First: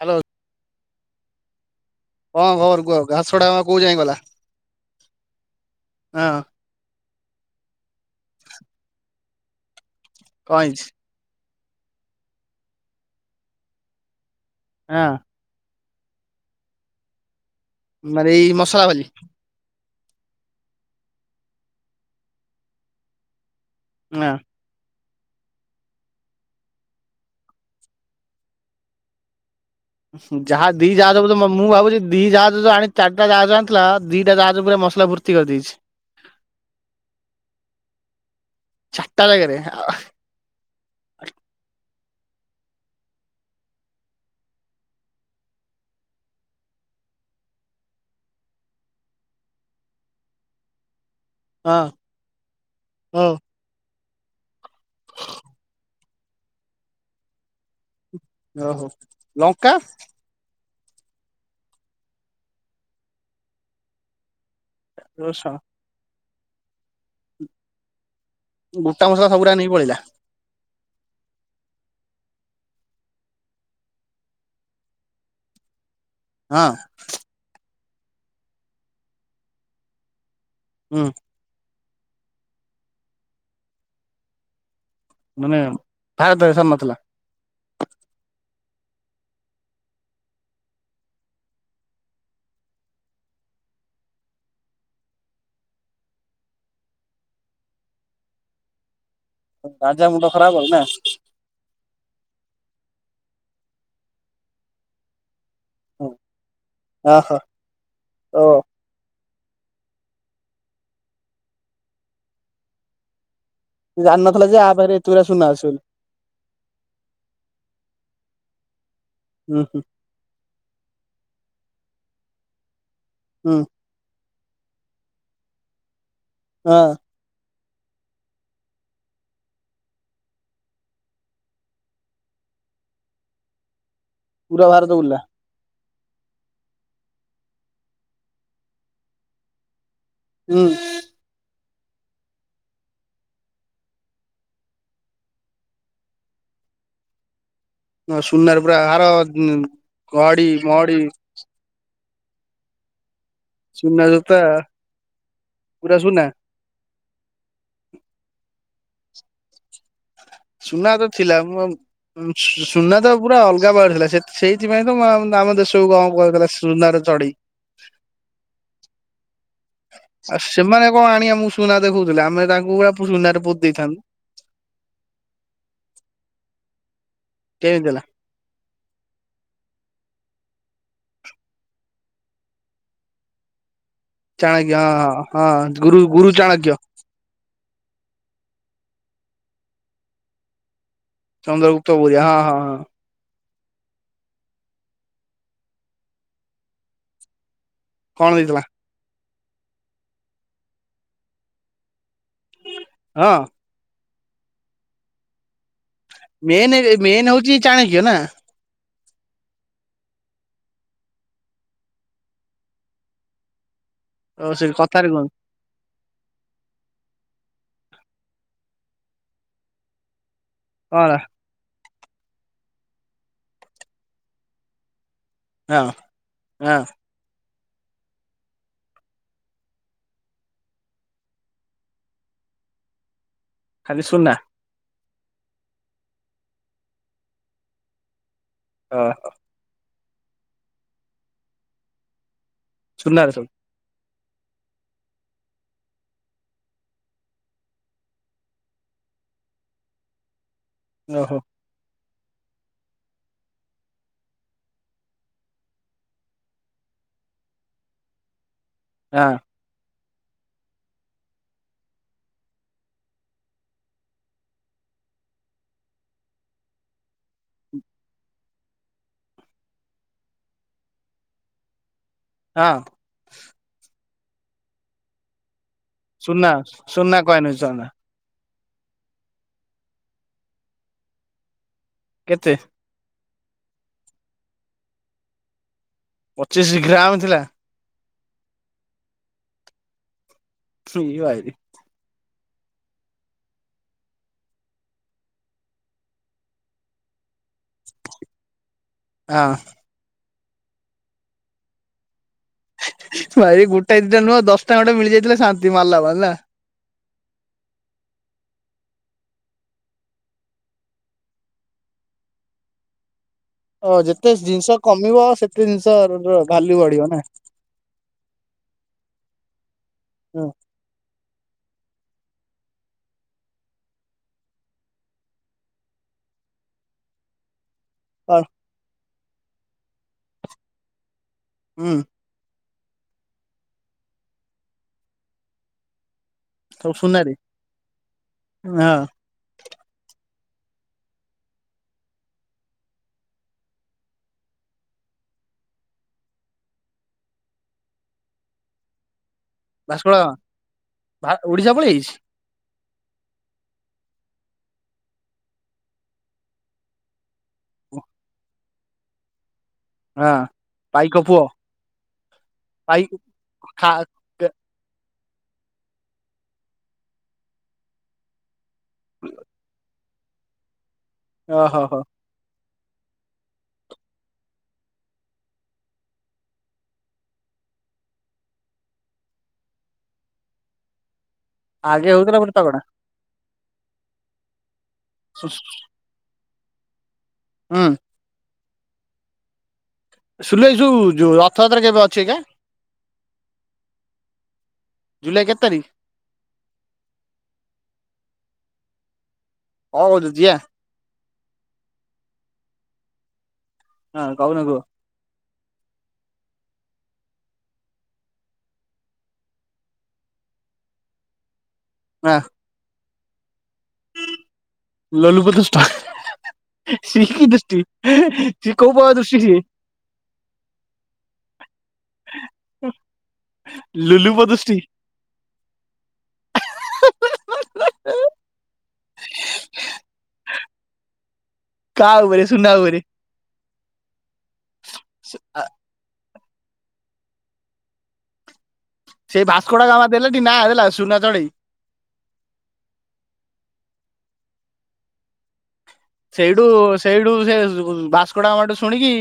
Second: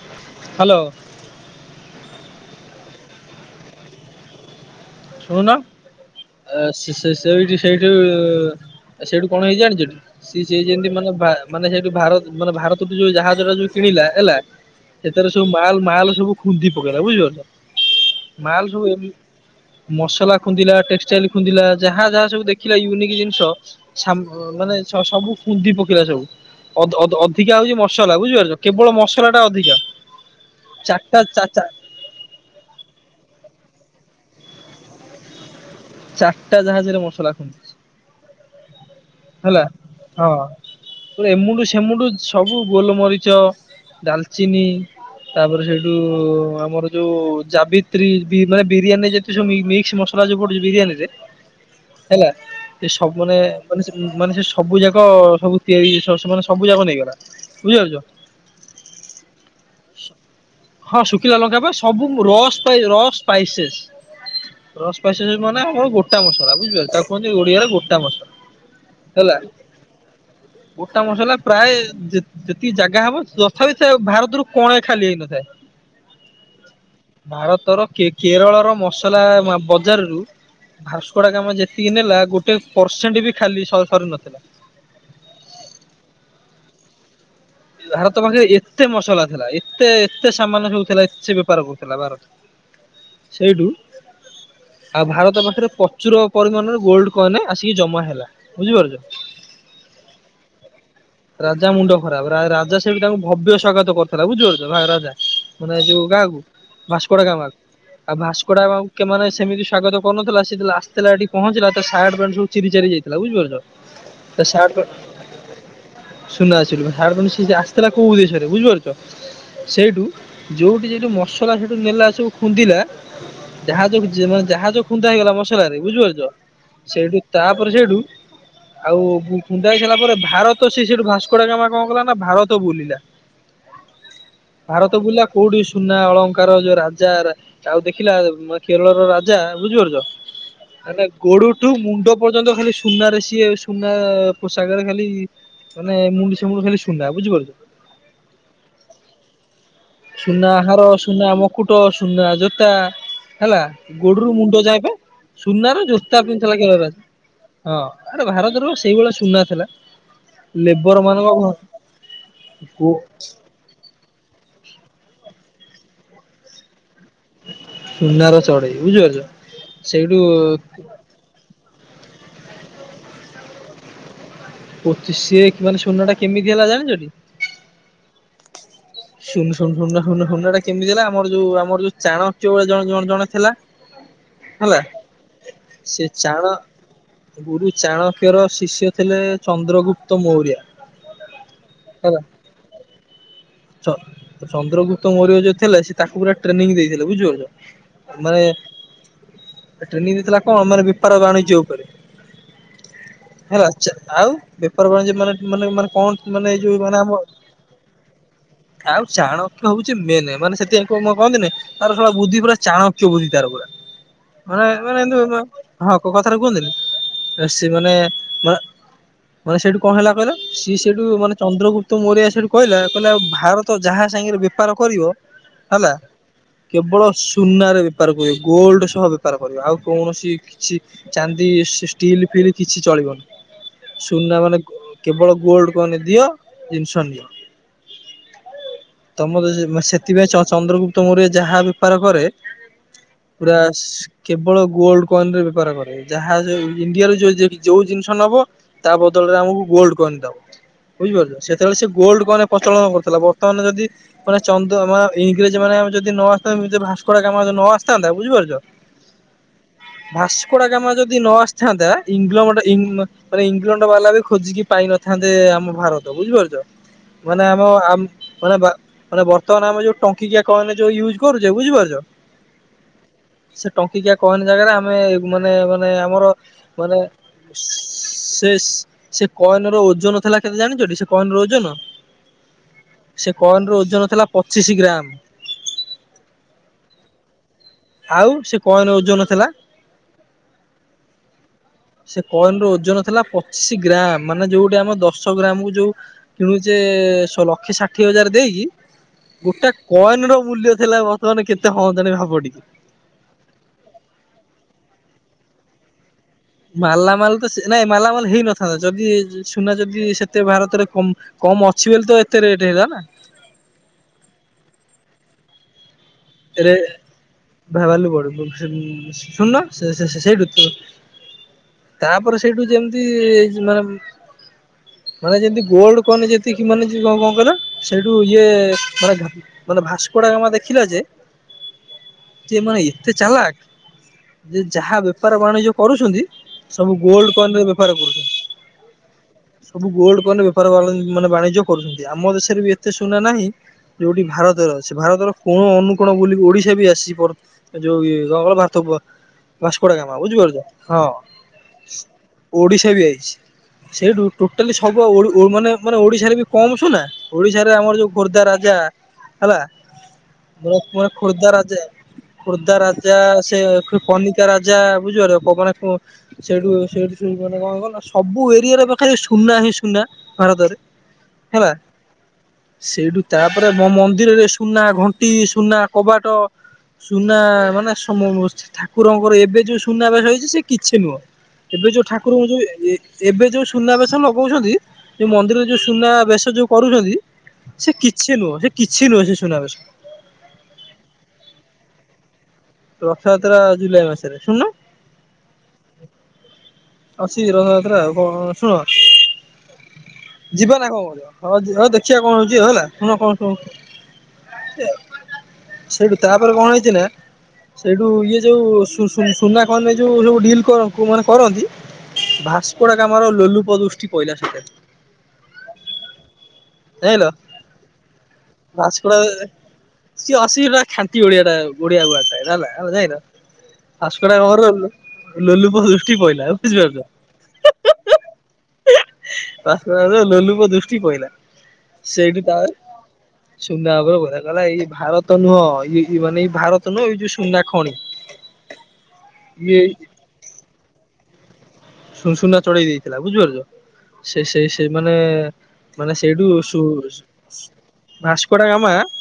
Hello. Hello. ହଁ କଣ ଖବର କୁହ? ଘାସଡ଼ା ଗାମା କୋଉ ଯାଏ ଗଲା? ଶୁଣୁନ? ହଁ ସେଇଠି ସେଇଠୁ ସେଇଠୁ କଣ ହେଇଛି ଯାଣିଛନ୍ତି? ସି କଣ ସେ ହେଇଛି ଯେମିତି ମାନେ ଭାରତ ମାନେ ଭାରତୁ ଯୋଉ ଜାହାଜ ଟା ଯୋଉ କିଣିଲା ହେଲା। ହଁ ସେଥିରେ ସବୁ ମାଲ ମାଲ ସବୁ ଖୁନ୍ଦି ପକେଇଲା ବୁଝିପାରୁଛ? ଆରେ ଏଇ ମାଲ ମସଲା ସବୁ ଭାଜି। ମସଲା ଖୁନ୍ଦିଲା, ଟେକ୍ସଟାଇଲ ଖୁନ୍ଦିଲା, ଯାହା ଯାହା ସବୁ ଦେଖିଲା ୟୁନିକ୍ ଜିନିଷ। ହଁ ସାମ ସମ୍ ମାନେ ସବୁ ଖୁନ୍ଦି ପକେଇିଲା ସବୁ। ଅଧ୍ ଅଧ୍ ଅଧିକା ହଉଛି ମସଲା ବୁଝିପାରୁଛ କେବଳ ମସଲା ଟା ଅଧିକା। ଯାହା ଦି ଯାହା ଚାରିଟା ସବୁ ତ ମୁଁ ଭାବୁଛି ଦି ଜାଜ ଯୋଉ ଆଣି ଚାରିଟା ଜାଜ ଆଣିଥିଲା ଦିଟା ଜାଜ ପୁରା ମସଲା ଭର୍ତ୍ତି କରିଦେଇଛି। ଚାଟା ଜାହାଜରେ ମସଲା ଚାରିଟା ଜାଗାରେ ହେଲା। ହଁ ଏମୁଣ୍ଡୁ ସେମୁଣ୍ଡୁ ସବୁ ଗୋଲମରିଚ ଡାଲଚିନି ତାପରେ ସେଇଠୁ ଆମର ଯୋଉ ଯାବିତ୍ରୀ ବି ମାନେ ବିରିୟାନୀ ଯେତେ ସବୁ ମି ମିକ୍ସ ମସଲା ଯୋଉ ବିରିୟାନୀରେ ହେଲା ଏ ସବୁ ହଉ ମାନେ ମାନେ ସେ ମାନେ ସେ ସବୁ ଯାକ ସବୁ ତିଆରି ସେ ସେମାନେେ ସବୁ ଯାକ ନେଇଗଲା। ବୁଝିପାରୁଛ? ଓହୋ। ଲଙ୍କା? ହଁ ଶୁଖିଲା ଲଙ୍କା ପା ସବୁ ମୁ ରସ୍ ପା ରସ୍ ସ୍ପାଇସେସ୍। ରଷ୍ଟ ସ୍ପାଇସେସ ମାନେ ଆମ ଗୋଟା ମସଲା। ବୁଝିପାରିଲ ତାକୁ କୁହନ୍ତି ଓଡିଆରେ ଗୋଟା ମସଲା। ଗୋଟା ମାସଲା ହେଲା ସବୁରା ନେଇକି ପଳେଇଲା। ଗୋଟା ମସଲା ପ୍ରାୟ ଯେତ ଯେତିକି ଜାଗା ହବ ତଥାପି ସେ ଭାରତରୁ କଣ ଏ ଖାଲି ହେଇନଥାଏ। ହଁ। ଭାରତର କେ କେରଳର ମସଲା ବଜାରରୁୁ ହୁଁ ଭାସକୋଡାଗାମା ଯେ ତିକି ନେଲା ଗୋଟେ ପରସେଣ୍ଟ ବି ଖାଲି ସର ସରି ନଥିଲା। ମାନେ ଭାରତ ରେ ସରି ନଥିଲା। ଭାରତ ପାଖରେ ଏତେ ମସଲା ଥିଲା ଏତେ ଏତେ ସାମାନ ସବୁ ହଉଥିଲା ଏତେ ବେପାର କରୁଥିଲା ଭାରତ। ସେଇଠୁ ଆଉ ଭାରତ ପାଖରେ ପ୍ରଚୁର ପରିମାଣରେ ଗୋଲ୍ଡ କଏନ ଆସିକି ଜମା ହେଲା ବୁଝିପାରୁଚ? ରାଜା ମୁଣ୍ଡ ଖରାପ ଆଉ। ନା? ରାଜା ମୁଣ୍ଡ ଖରାପ ରା ରାଜା ସେଇଠୁ ତାଙ୍କୁ ଭବ୍ୟ ସ୍ୱାଗତ କରୁଥିଲା ବୁଝିପାରୁଚ ଭା ରାଜା। ମାନେ ଯୋଉ କା କୁ? ଓହୋ ଭାସ୍କଡ଼ାଗାମା କୁ। ଆଉ ଓ ଭାସ୍କଡ଼ାଗାମା କୁ କେମାନେ ସେମିତି ସ୍ଵାଗତ କରୁନଥିଲା ସେ ଯେତେବେଳେ ଆସିଥିଲା ଏଠି ପହଞ୍ଚିଲା ତା ସାର୍ଟ ପ୍ୟାଣ୍ଟ ସବୁ ଚିରି ଚାରି ଯାଇଥିଲା। ବୁଝିପାରୁଚ। ତା ଜାଣିନଥିଲା ଯେ ଆ ସାର୍ଟ ପାଖରେ ଏତେଗୁରା ସୁନା ଅଛି ବୋଲି ସୁନା ଆସିଲୁ [unintelligible] ଆସିଥିଲା କୋଉ ଉଦେଶରେ ବୁଝିପାରୁଛ ହୁଁ ହୁଁ ସେଇ ଯୋଉଠି ଯୋଉଠି ମସଲା ସେଠୁ ନେଲା ସବୁ ଖୁନ୍ଦିଲା ହୁଁ। ଜାହଜ ଭି ମାନେ ଜାହାଜ ଖୁନ୍ଦା ହେଇଗଲା ମସଲା ରେ ବୁଝିପାରୁଚ ହଁ ସେଇଠୁ ତାପରେ ସେଇଠୁ ଆଉ ଖୁନ୍ଦା ହେଇ ସାରିଲା ପରେ ଭାରତ ସେ ସେଇଠୁ ଭାସ୍କଡାଗାମା କଣ କଲା ନା ଭାରତ ବୁଲିଲା ପୁରା ଭାରତ ବୁଲିଲା ବୁଲା କୋଉଠି ସୁନା ଅଳଙ୍କାର ଯୋଉ ରାଜା ରା ଆଉ ଦେଖିଲା ଉ ମ କେରଳର ରାଜା ବୁଝିପାରୁଚ। ଉଁ। ହେଲା ଗୋଡଠୁ ମୁଣ୍ଡ ପର୍ଯ୍ୟନ୍ତ ଖାଲି ସୁନାରେ ସିଏ ସୁନା ପୋଷାକରେ ଖାଲି ମାନେ ଏମୁଣ୍ଡୁ ସେ ମୁମୁଣ୍ଡୁ ଖାଲି ସୁନା ବୁଝିପାରୁଚ। ସୁନାର ପୁରା ଆର ଘଡି ମଡି ମୁକୁଟ ସୁନା ଜୋତା ହେଲା ସୁନା ଗୋଡରୁ ଜୋତା ମୁଣ୍ଡ ଯାଏ ପା ସୁନାର ପୁରା ଜୋତା ସୁନା ପିନ୍ଧି ଥିଲା [unintelligible] ହଁ ଆରେ ଭାରତରେ ପା ସେଇଭଳିଆ ସୁନା ଥିଲା। ସୁନା ଲେବର ତ ମାନ ଥିଲା ମୁ ସୁନା ତ ପୁରା ଅଲଗା ପ୍ରକାର ଥିଲା ସେଇଥିପାଇଁ ତ ଆମ ଦେଶକୁୁ କଣ କହାହୋଉଥିଲା ସୁନାର ଚଢେଇ। ସୁନାର ଚଢେଇ ବୁଝିପାରୁଚ। ଆଉ ସେମାନେ କଣ ଆଣିକି ଆମକୁ ସୁନା ଦେଖଉଥିଲେ ଆମେ ତାଙ୍କୁ ପା ସୁନାରେ ପୋତି ଦେଇଥାନ୍ତୁ। ପୋତି ସେ ମାନେ ସୁନା ଟା କେମିତି ହେଲା ଜାଣିଚ ଟି? କେନ୍ତି ଦେଲା? ଶୁଣୁ ଶୁଣୁ ଶୁଣ ଶୁଣୁ ଶୁଣନ ଏଟା କେମିତି ହେଲା ଆମର ଯୋଉ ଆମର ଯୋଉ ଚାଣକ୍ୟ ଜଣ ଜଣ ଜଣେ ଥିଲା ଚାଣକ୍ୟ ହେଲା ହଁ ହଁ ହଁ ଗୁରୁ ସେ ଗୁରୁ ଚାଣ ଚାଣକ୍ୟ। ଗୁରୁ ଚାଣକ୍ୟର ଶିଷ୍ୟ ଥିଲେ ଚନ୍ଦ୍ରଗୁପ୍ତ ମୌର୍ୟା। ଚନ୍ଦ୍ରଗୁପ୍ତ ବୋର୍ୟ ହଁ ହଁ ହଁ। ଚ ଚନ୍ଦ୍ରଗୁପ୍ତ ମୌର୍ଯ୍ୟ ଯୋଉ ଥିଲେ ସେ ତାକୁ ପୁରା ଟ୍ରେନିଂ ଦେଇଥିଲେ। ବୁଝିପାରୁଚ? କଣ ଦେଇଥିଲା ମାନେ ଟ୍ରେନିଂ ଦେଇଥିଲା କଣ ମାନେ ବେପାର ଆଉ ବାଣିଜ୍ୟ ଉପରେ। ହଁ। ହେଲା ଚା ଆଉ ବେପାର ବାଣିଜ୍ୟ ମାନେ ମାନେ ମାନେ କଣ ମାନେ ଏ ମେନ୍ ଯୋଉ ମାନେ ଆମ ମେନ୍ ହଉଛି ଚାଣକ୍ୟ ନା? ଆଉ ଚାଣକ୍ୟ ହଉଛି ମେନ ମାନେ ସେଥିପାଇଁ କ କହନ୍ତିନି ତାର ସଲା ବୁଦ୍ଧି ପୁରା ଚାଣକ୍ୟ ବୁଦ୍ଧି ତାର ପୁରା। ଓ ସେ ମାନେ ମାନେ କଥାରେ କୁହନ୍ତୁ ହଁ କଥାରେ କୁହନ୍ତିନି ସେ ମାନେ ମାନେ ସେଇଠୁ କଣ ହେଲା କହିଲ? ସିଏ ସେଇଠୁ କଣ ମାନେ ଚନ୍ଦ୍ରଗୁପ୍ତ ମୋରିଆ ସେଠୁ କହିଲା, କହିଲା ଭାରତ ଯାହା ସାଙ୍ଗରେ ବେପାର କରିବ ହେଲା ହଁ ହଁ କେବଳ ସ୍ ଟୁନାରେ ବେପାର କରିବ ଗୋଲଡ ସହ ବେପାର କରିବ। ଆଉ କୌଣସି କିଛି ଚାନ୍ଦି ସେ ଷ୍ଟିଲ୍ ଫିଲ୍ କିଛି ଚଳିବନି। ସୁନା ମାନେ କେବଳ ଗୋଲଡ କଏନ ଦିଅ ଜିନିଷ ନିଅ। ଆ ମୋ ସେଥିପାଇଁ ଚନ୍ଦ୍ରଗୁପ୍ତ ମୋର୍ୟ ଯାହା ବେପାର କରେ, ସୁନାରେ ସବୁ ପୁରା ସେ କେବଳ ଗୋଲଡ କଏନରେ ବେପାର କରେ। ଯାହା ଇଣ୍ଡିଆରେ ଯୋଉ ଜିନିଷ ନବ ତା ବଦଳରେ ଆମକୁ ଗୋଲଡ କଏନ ଦବ ଓହୋ ବୁଝିପାରଛ? ସେତେବେଳେ ସେ ଗୋଲଡ କଏନ ପ୍ରଚଳନ କରୁଥିଲା। ବର୍ତ୍ତମାନ ଯଦି ମାନ ଚନ୍ଦ୍ର ଆ ଇଂରେଜ ମାନେ ଯଦି ନ ଆସତା ଭସ୍କୋଡାଗାମା ଯଦି ନ ଆସିଥାନ୍ତା ବୁଝିପାରୁଛ? ଆଁ। ଭାସ୍କୋଡା ଗାମା ଯଦି ନ ଆସିଥାନ୍ତା ଇଂଲମଣ୍ଡ ଇଙ୍ଗ୍ ମାନେ ଇଂଲଣ୍ଡ ବାଲା ବି ଖୋଜିକି ପାଇନଥାନ୍ତେ ଆମ ଭାରତ। ବୁଝିପାରୁଛ? ମାନେ ଆମ ଆମ ମାନେ ଭା ମାନେ ବର୍ତ୍ତମାନ ଆମ ଯୋଉ ଟଙ୍କିକିଆ କଏନ୍ ଯଉ ୟୁଜ କରୁଛେ, ବୁଝିପାରୁଛ। ହଁ। ସେ ଟଙ୍କିକିଆ କଏନ ଜାଗାରେ ଆମେ ମାନେ ମାନେ ଆମର ସୁନା ମାନେ ସୁନା କଏନ ସୁନା ସେ ସେ କଏନ ର ଓଜନ ଥିଲା କେତେ ଜାଣିଛ ଟି ସେ କଏନ ର ଓଜନ? କେତେ? ସେ କଏନ ର ଓଜନ ଥିଲା ପଚିଶି ଗ୍ରାମ୍। ପଚିଶି ଗ୍ରାମ ଥିଲା? ଆଉ ସେ କଏନ ଓଜନ ଥିଲା। ଫ୍ରୀ ୟୁଏଇରି। ସେ କଏନ ର ଓଜନ ଥିଲା ପଚିଶି ଗ୍ରାମ୍। ମାନେ ଯୋଉଠି ଆମ ଦଶ ଗ୍ରାମ କୁ ଯୋଉ ଯେ ଶ ଲକ୍ଷେ ଷାଠିଏ ହଜାର ଦେଇକି ହଁ। ଗୋଟା କଏନ ର ମୂଲ୍ୟ ଥିଲା ବର୍ତ୍ତମାନ କେତେ ହିଁତାନୀ ହେବଣି। ଭାଇ ଗୋଟା ଦିଟା ନୁହଁ ଦଶଟାଖଣ୍ଡେ ମିଳିଯାଇଥିଲେ ଶାନ୍ତି ମାଲାମାଲ୍ ନା? ମାଲାମାଲ ତ ସେ ନାଇଁ ମାଲାମାଲ ହେଇନଥାନ୍ତା। ଯଦି ସୁନା ଯଦି ସେତେ ଭାରତରେ କମ କମ୍ ଅଛି ବୋଲି ତ ଏତେ ରେଟ୍ ହେଲା ନା ଅ ଯେତେ ଜିନିଷ କମିବ ସେତେ ଜିନିଷ ର୍ ରେ ଭାଲୁ ବଡ ଶୁନୁଣ ସେ ସେ ସେ ସେଇଠୁୁ ତାପରେ ସେଇଠୁ ଯେମିତି ମାନେ ମାନେ ଯେମିତି ଗୋଲଡ କଏନ ଯେତିକି ମାନେ କଣ କହିଲ? ସେଇଠୁ ହଁ ଇଏ ମାନେ ମାନେ ଭାସ୍କଡାଗାମା ଦେଖିଲା ଯେ ହଁ। ଯେ ମାନେ ଏତେ ଚାଲାକ, ଯେ ଯାହା ବେପାର ବାଣିଜ୍ୟ କରୁଛନ୍ତି ସବୁ ଗୋଲଡ କଏନ ରେ ବେପାର କରୁ ହଁ ସବୁ ଗୋଲଡ କଏନ୍ ବେପାର ବାଣୀ ମାନେ ବାଣିଜ୍ୟ କରୁଛନ୍ତି। ଆମ ଦେଶରେ ବି ଏତେ ସୁନା ନାହିଁ ଯୋଉଠି ଭାରତର ଅଛି। ଭାରତର କୋଣ ଅନୁ କଣ ବୁଲି ଓଡ଼ିଶା ବି ଆସିବ ଯୋଉ ଏ ରଳ ଭାର ଭାସ୍କୋଡ଼ାଗାମା ଭାସ୍କର ବୁଝିପାରୁଛ ହଁ। ଭା ଓଡିଶା ପଳେଇ ଆଇଛି ଓଡ଼ିଶା ବି ଆଇଛି ସେଇଠୁ ଟୋଟାଲି ସବୁ ଓ ଓ ମାନେ ମାନେ ଓଡ଼ିଶାରେ ବି କମ୍ ସୁନା। ଓଡ଼ିଶାରେ ଆମର ଯୋଉ ଖୋର୍ଦ୍ଧା ରାଜା ହେଲା ହଁ। ଭରତ କୁମାର ପାଇକ ପୁଅ ଖୋର୍ଦ୍ଧା ରାଜା ଖୋର୍ଦ୍ଧା ପାଇ ରାଜା ସେ ଖା ପନି ତା ରାଜା ବୁଝିପାରଲ ପବନା ପୁଅ ସେଠୁ ସେଠୁ ମାନେ କଣ କହିଲ ସବୁ ଏରିଆରେ ପା ଖାଲି ସୁନା ହିଁ ସୁନା ଭାରତରେ। ଓ ହେଲା। ହୋ, ହୋ। ସେଇଠୁ ତାପରେ ମୋ ମନ୍ଦିରରେ ସୁନା ଘଣ୍ଟି ସୁନା କବାଟ ସୁନା ମାନେ ସମୁ ଠାକୁରଙ୍କର ଏବେ ଯୋଉ ସୁନାବେସ ହେଇଛି ସେ କିଛି ନୁହଁ। ଏବେ ଯୋଉ ଆଗେ ହଉଥିଲା ଠାକୁରଙ୍କୁ ଗୋଟେ ଯୋଉ ତଗଡା ଏ ଏବେ ଯୋଉ ସୁନାବେଶ ଲଗଉଛନ୍ତି, ଯୋଉ ମନ୍ଦିରରେ ଯୋଉ ସୁନାବେଶ ଯୋଉ କରୁଛନ୍ତି ହୁଁ ସେ କିଛି ନୁହଁ, ସେ କିଛି ନୁହେ ସେ ସୁନାବେଶ। ଶୁଣିଲ ଏ ଯୋଉ ଯୋଉ ରଥଯାତ୍ରା କେବେ ଅଛି ଏକା? ରଥ ଯାତ୍ରା ଜୁଲାଇ ମାସରେ ଶୁନୁ ଜୁଲାଇ କେତେ ତାରିଖ? ଅଛି ରଥଯାତ୍ରା ଆଉ କଣ ଶୁଣ? ଯିବା ନାଁ କଣ କହୁଛ ହଁ ଯିବା ଦେଖିଆ କଣ ହଉଛି ହେଲା ଶୁଣ କଣ ଶୁଣ ହଁ କହୁନ କୁହ। ସେଇଠୁ ତାପରେ କଣ ହେଇଛି ନା ସେଇଠୁ ଇଏ ଯୋଉ ସୁ ସୁ ସୁନା କଣ ନି ଯୋଉ ସୁ ଡିଲ୍ କର୍ ମାନେ କରନ୍ତି। ନା। ଭାସ୍କୋଡାଗାମାର ଲୋଲୁପଦୁଷ୍ଟି ପଇଲା ସେଠାରେ। ଲୋଲୁପ ଦୃଷ୍ଟି [unintelligible] ସେ ଜାଣିଲ କି ଦୃଷ୍ଟି ସେ କୋଉ ପକାର ଭାସ୍କୋଡା ଦୃଷ୍ଟି ଟି? ସିଏ ଅଶି ହେଟା ଖାଣ୍ଟି ଓଡ଼ିଆ ଟା ଓଡ଼ିଆ ୱାର୍ଡ଼ ଟା ଏଟା ହେଲା ଯାଇଁଲ ଭାସ୍କୋଡ଼ାଗାମାର ଲୋ ଲୋଲୁପ ଦୃଷ୍ଟି ପଇଲା ବୁଝିପାରୁଛ? [unintelligible] ଭାସ୍କୋଡ଼ାଗାମା ର ଲୋଲୁପ ଦୃଷ୍ଟି ପଇଲା। କା ସେଇଠି ଉପରେ ତାରେ ସୁନା ଉପରେ ସୁନା ଉପରେ ପଇଲା କହିଲା ଇଏ ଭାରତ ନୁହଁ ଇ ଏ ମାନେ ଏ ଭାରତ ନୁଏ ଏଇ ଯୋଉ ସୁନା ଖଣି। ସେଇ ଇଏ ଭାସ୍କୋଡ଼ାଗାମା ଦେଲେଟି ନାଁ ଦେଲା ସୁନା ଚଢ଼େଇ। ସୁ ସୁ ସୁନା ଚଢ଼େଇ ଦେଇଥିଲା, ବୁଝିପାରୁଛ ସେ ସେ ସେଇ ମାନେ ମାନେ ସେଇଠୁ ସୁ ସେଇଠୁ ସେ ଭାସ୍କୋଡା ଭାସ୍କୋଡ଼ାଗାମାଠୁ ଗାମା ଶୁଣିକି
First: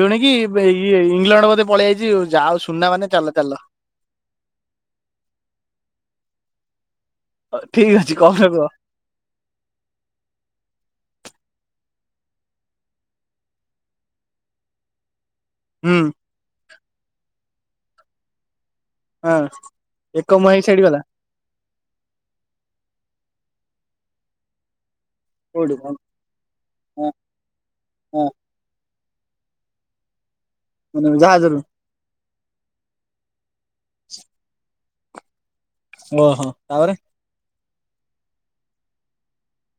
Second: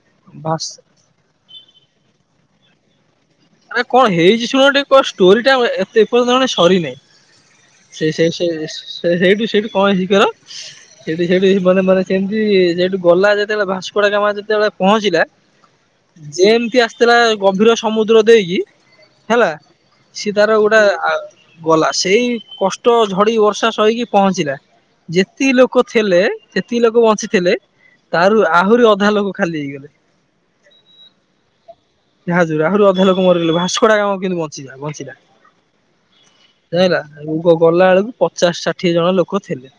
ଶୁଣିକି ଇ ଭାସ୍ ଇଏ ଇଂଲଣ୍ଡ ବୋଧେ ପଳି ଆଇଛି ଯା ହୋଉ ସୁନା ମାନେ ଚାଲ ଚାଲ। ଆରେ କଣ ହେଇଛି ଶୁଣ ଟିକେ କ ଷ୍ଟୋରି ଟା ଏତେ ଏ ପର୍ଯ୍ୟନ୍ତ ମାନେ ସରି ନେଇଁ। ଠିକ ସେ ଅଛି ସେଇ କହୁନ ସେ କୁହ ସେଇଠୁ ସେଇଠୁ କଣ ହେଇଛି କହିଲ? ସେଠି ସେଠି ମାନେ ମାନେ ସେମିତି ସେଠୁ ଗଲା ଯେତେବେଳେ ଭାସ୍କୋଡ଼ାଗାମା ଯେତେବେଳେ ପହଞ୍ଚିଲା। ହୁଁ। ଯେମିତି ଆସିଥିଲା ଗଭୀର ସମୁଦ୍ର ଦେଇକି। ହଁ ହେଲା ସେ ଏକ ମୁହାଁ ତାର ହେଇ ଗୋଟେ ସେଇଠି ଗଲା ଆ ଗଲା, ସେଇ କଷ୍ଟ ଝଡ଼ି ବର୍ଷା ସଇକି ପହଞ୍ଚିଲା ଯେତିକି କୋଉଠୁ ଲୋକ କଣ ଥିଲେ ସେତିକି ଲୋକ ହଁ ବଞ୍ଚିଥିଲେ, ହଁ ତାରୁ ଆହୁରି ଅଧା ଲୋକ ଖାଲି ହେଇଗଲେ। ମାନେ କଁ ଜାହାଜରୁ ଜାହାଜରୁ ଆହୁରି ଅଧା ଲୋକ ମରିଗଲେ, ଭାସ୍କୋଡ଼ାଗାମା କିନ୍ତୁ ବଞ୍ଚିଲା ବଞ୍ଚିଲା। ଓହୋ। ତାପରେ ଯାଇଲା ଗଲା ବେଳକୁ ପଚାଶ ଷାଠିଏ ଜଣ ଲୋକ ଥିଲେ।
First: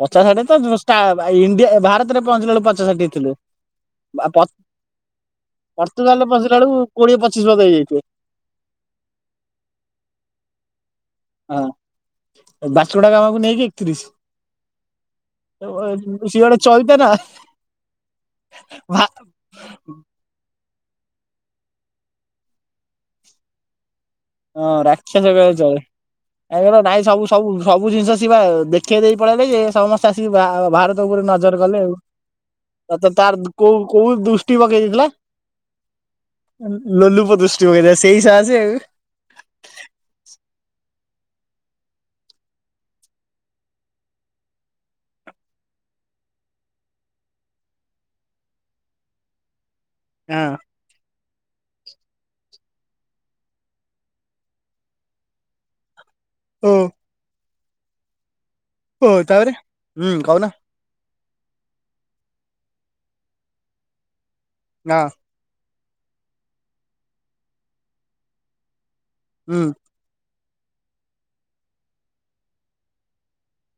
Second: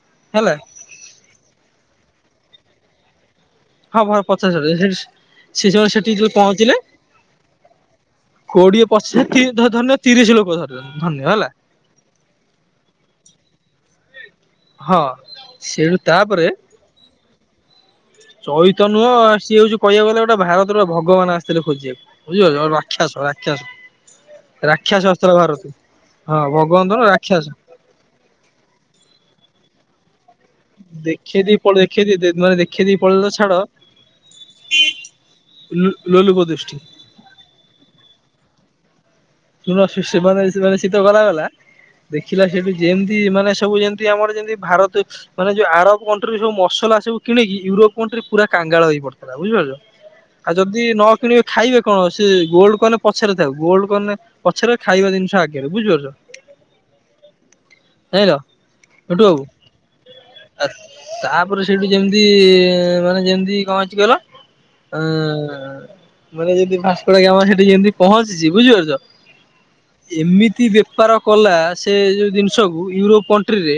ପଚାଶ ଷାଠିଏ ହେଲା ତ ଧୂଷ୍ଟା ଭାଇ ଇଣ୍ଡିଆ ଭାରତରେ ପହଞ୍ଚିଲା ବେଳକୁ ପଚାଶ ଷାଠିଏ ଥିଲେ। ହଁ ହଁ ବାପ ପଚାଶ ଷାଠିଏ ସେ ଜଣ ସେଠି ପର୍ତୁଗାଲକୁ ଯେତେବେଳେ ପହଁଚିଲା ପହଞ୍ଚିଲେ ବେଳକୁ କୋଡ଼ିଏ ପଚିଶ ବୋଧେ ହେଇଯାଇଥିବେ। କୋଡିଏ ପଚିଶ ଧନ୍ୟ ତିରିଶ ଲୋକ ଧର ଧନ୍ୟ ହେଲା। ହଁ ବାସ୍କୋଡ଼ାଗାମାକୁ ନେଇକି ଏକତିରିଶି। ହଁ ସେଇଠୁ ସିଏ ଗୋଟେ ଚୈତା ନା। ଚଇତ ଭା ନୁହଁ ସିଏ ହଉଛି କହିବାକୁ ଗଲେ ଗୋ ଗୋଟେ ଭାରତର ଭଗବାନ ଆସିଥିଲେ ଖୋଜିବାକୁ ବୁଝିପାରୁଛ, ରାକ୍ଷସ ରାକ୍ଷାସ। ହଁ ରାକ୍ଷାସ ରାକ୍ଷସ ଆସିଥିଲା କହିଲେ ଭାରତକୁ ଚ଼ଳେ, ହଁ କାଇଁ କହିଲ ଭଗବନ୍ତ ନାଇଁ ନୁହଁ ସବୁ ରାକ୍ଷାସ ସବୁ। ସବୁ ଜିନିଷ ସେପା ଦେଖେଇ ଦେଇ ପଳେଇଲେ ଇଏ ସମସ୍ତ ଙ୍କୁ ଚାଷି କି ଭା ଭାରତ ଉପରେ ଦେଖେଇ ଦେଇ ନଜର ପଳେଇ କଲେ ଦେଖେଇ ଦେଇ ମାନେ ଦେଖେଇ ଦେଇ ଆଉ ତ ପଳେଇଲା ତାର ଛାଡ କୋଉ କୋଉ ଦୃଷ୍ଟି ପକେଇ ଦେଇଥିଲା। ଲୁ ଲୁଲୁପଦୃଷ୍ଟି। ଲୁଲୁପଦୃଷ୍ [unintelligible] ସେଇ ସାହାସେଉ। [unintelligible] ସିତ କରା ଗଲା ଦେଖିଲା ସେଠି ଯେମିତି ମାନେ ସବୁ ଯେମିତି ଆମର ଯେମିତି ଭାରତ ମାନେ ଯୋଉ ଆରବ କଣ୍ଟ୍ରିର ସବ ମସଲା ସବୁ କିଣିକି ୟୁରୋପ କଣ୍ଟ୍ରି ପୁରା କାଙ୍ଗାଳ ହେଇ ପଡିଥିଲା ବୁଝି ପାରୁଛ। ଆଉ ଯଦି ନ କିଣିବେ ଖାଇବେ କଣ? ସେ ଗୋଲ୍ଡ କଏନ୍‌ ପଛରେ ଥାଉ ଗୋଲଡ କଏନ୍ ପଛରେ ଖାଇବା ଜିନିଷ ଆଗରେ ବୁଝିପାରୁଛ। ଓ। ଜାଣିଲ ଓ ଓ ଟୁଟୁ ବାବୁ! ତାପରେ ହୁଁ କହୁନ ଆସ୍‌ ତାପରେ ସେଇଠୁ ଯେମିତି ମାନେ ଯେମିତି କଣ ହେଇଛି କହିଲ? ଅଂ ହଁ ମାନେ ଯଦି ଫାଷ୍ଟରେ [unintelligible] ଯେମିତି ପହଞ୍ଚିଛି ବୁଝିପାରୁଛ। ହୁଁ। ଏମିତି ବେପାର କଲା ସେ ଯୋଉ ଜିନିଷକୁ ୟୁରୋପ କଣ୍ଟ୍ରିରେ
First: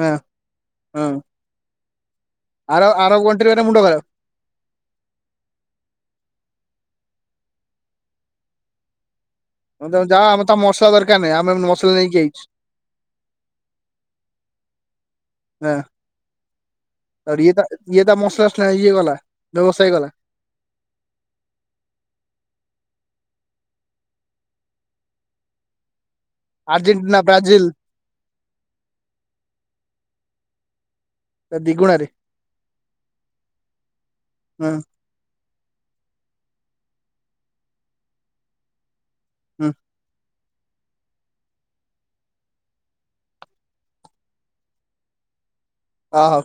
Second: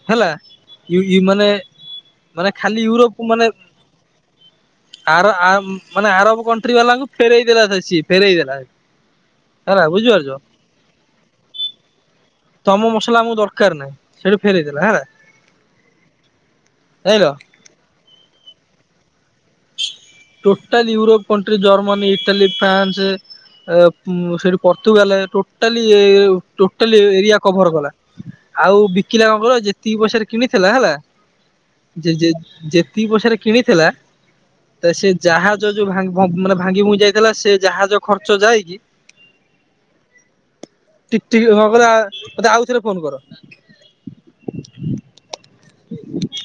ହଁ ହେଲା ହଁ ମାନେ ମାନେ ଆର ଖାଲି ଆରବ ୟୁରୋପକୁ କଣ୍ଟ୍ରି ମାନେ ମୁଣ୍ଡ ଖରାପ। ଆର ଆ ମାନେ ଆରବ କଣ୍ଟ୍ରି ବାଲାଙ୍କୁ ଫେରଇଦେଲା ସେ ସିଏ ଫେରଇ ଦେଲା। ହେଲା ତମେ ତମ ଯାଅ ବୁଝିପାରୁଛ ଆମେ ତ ମସଲା ଦରକାର ନାହିଁ। ଆମେ ମସଲା ନେଇକି ଆଇଛୁ। ତମ ମସଲା ଆମକୁ ଦରକାର ନାହିଁ। ସେଇଠୁ ଫେରଇଦେଲା ହେଲା। [unintelligible] ଦେଇଲ। ଇଏତା ଇଏତା ମସଲା ଇଏଗଲା ବ୍ୟବସାୟ କଲା। Totally Europe country, Germany, Italy, France ଏ ସେଉଠୁ Portugal totally totally Argentina area Brazil cover କଲା। ଆଉ ବିକିଲା ଲଙ୍ଗଳ ଯେତିକି ପଇସାାରେ କିଣିଥିଲା ହେଲା। ଦିଗୁଣାରେ ଯେ ଯେତିକି ପଇସାରେ କିଣିଥିଲା [unintelligible] ସେ ଜାହାଜ ଯୋ ଭାଙ୍ଗ ଭୋ ଭାଙ୍ଗି ଭୁଙ୍ଗି ଯାଇଥିଲା ସେ ଜାହାଜ ଖର୍ଚ୍ଚ ଯାଇକି ଉଁ। ଠିକ ଠିକ ଦ୍ଭାବରେ ମତେ ଆଉଥରେ ଫୋନ କର। ଅ ହଉ।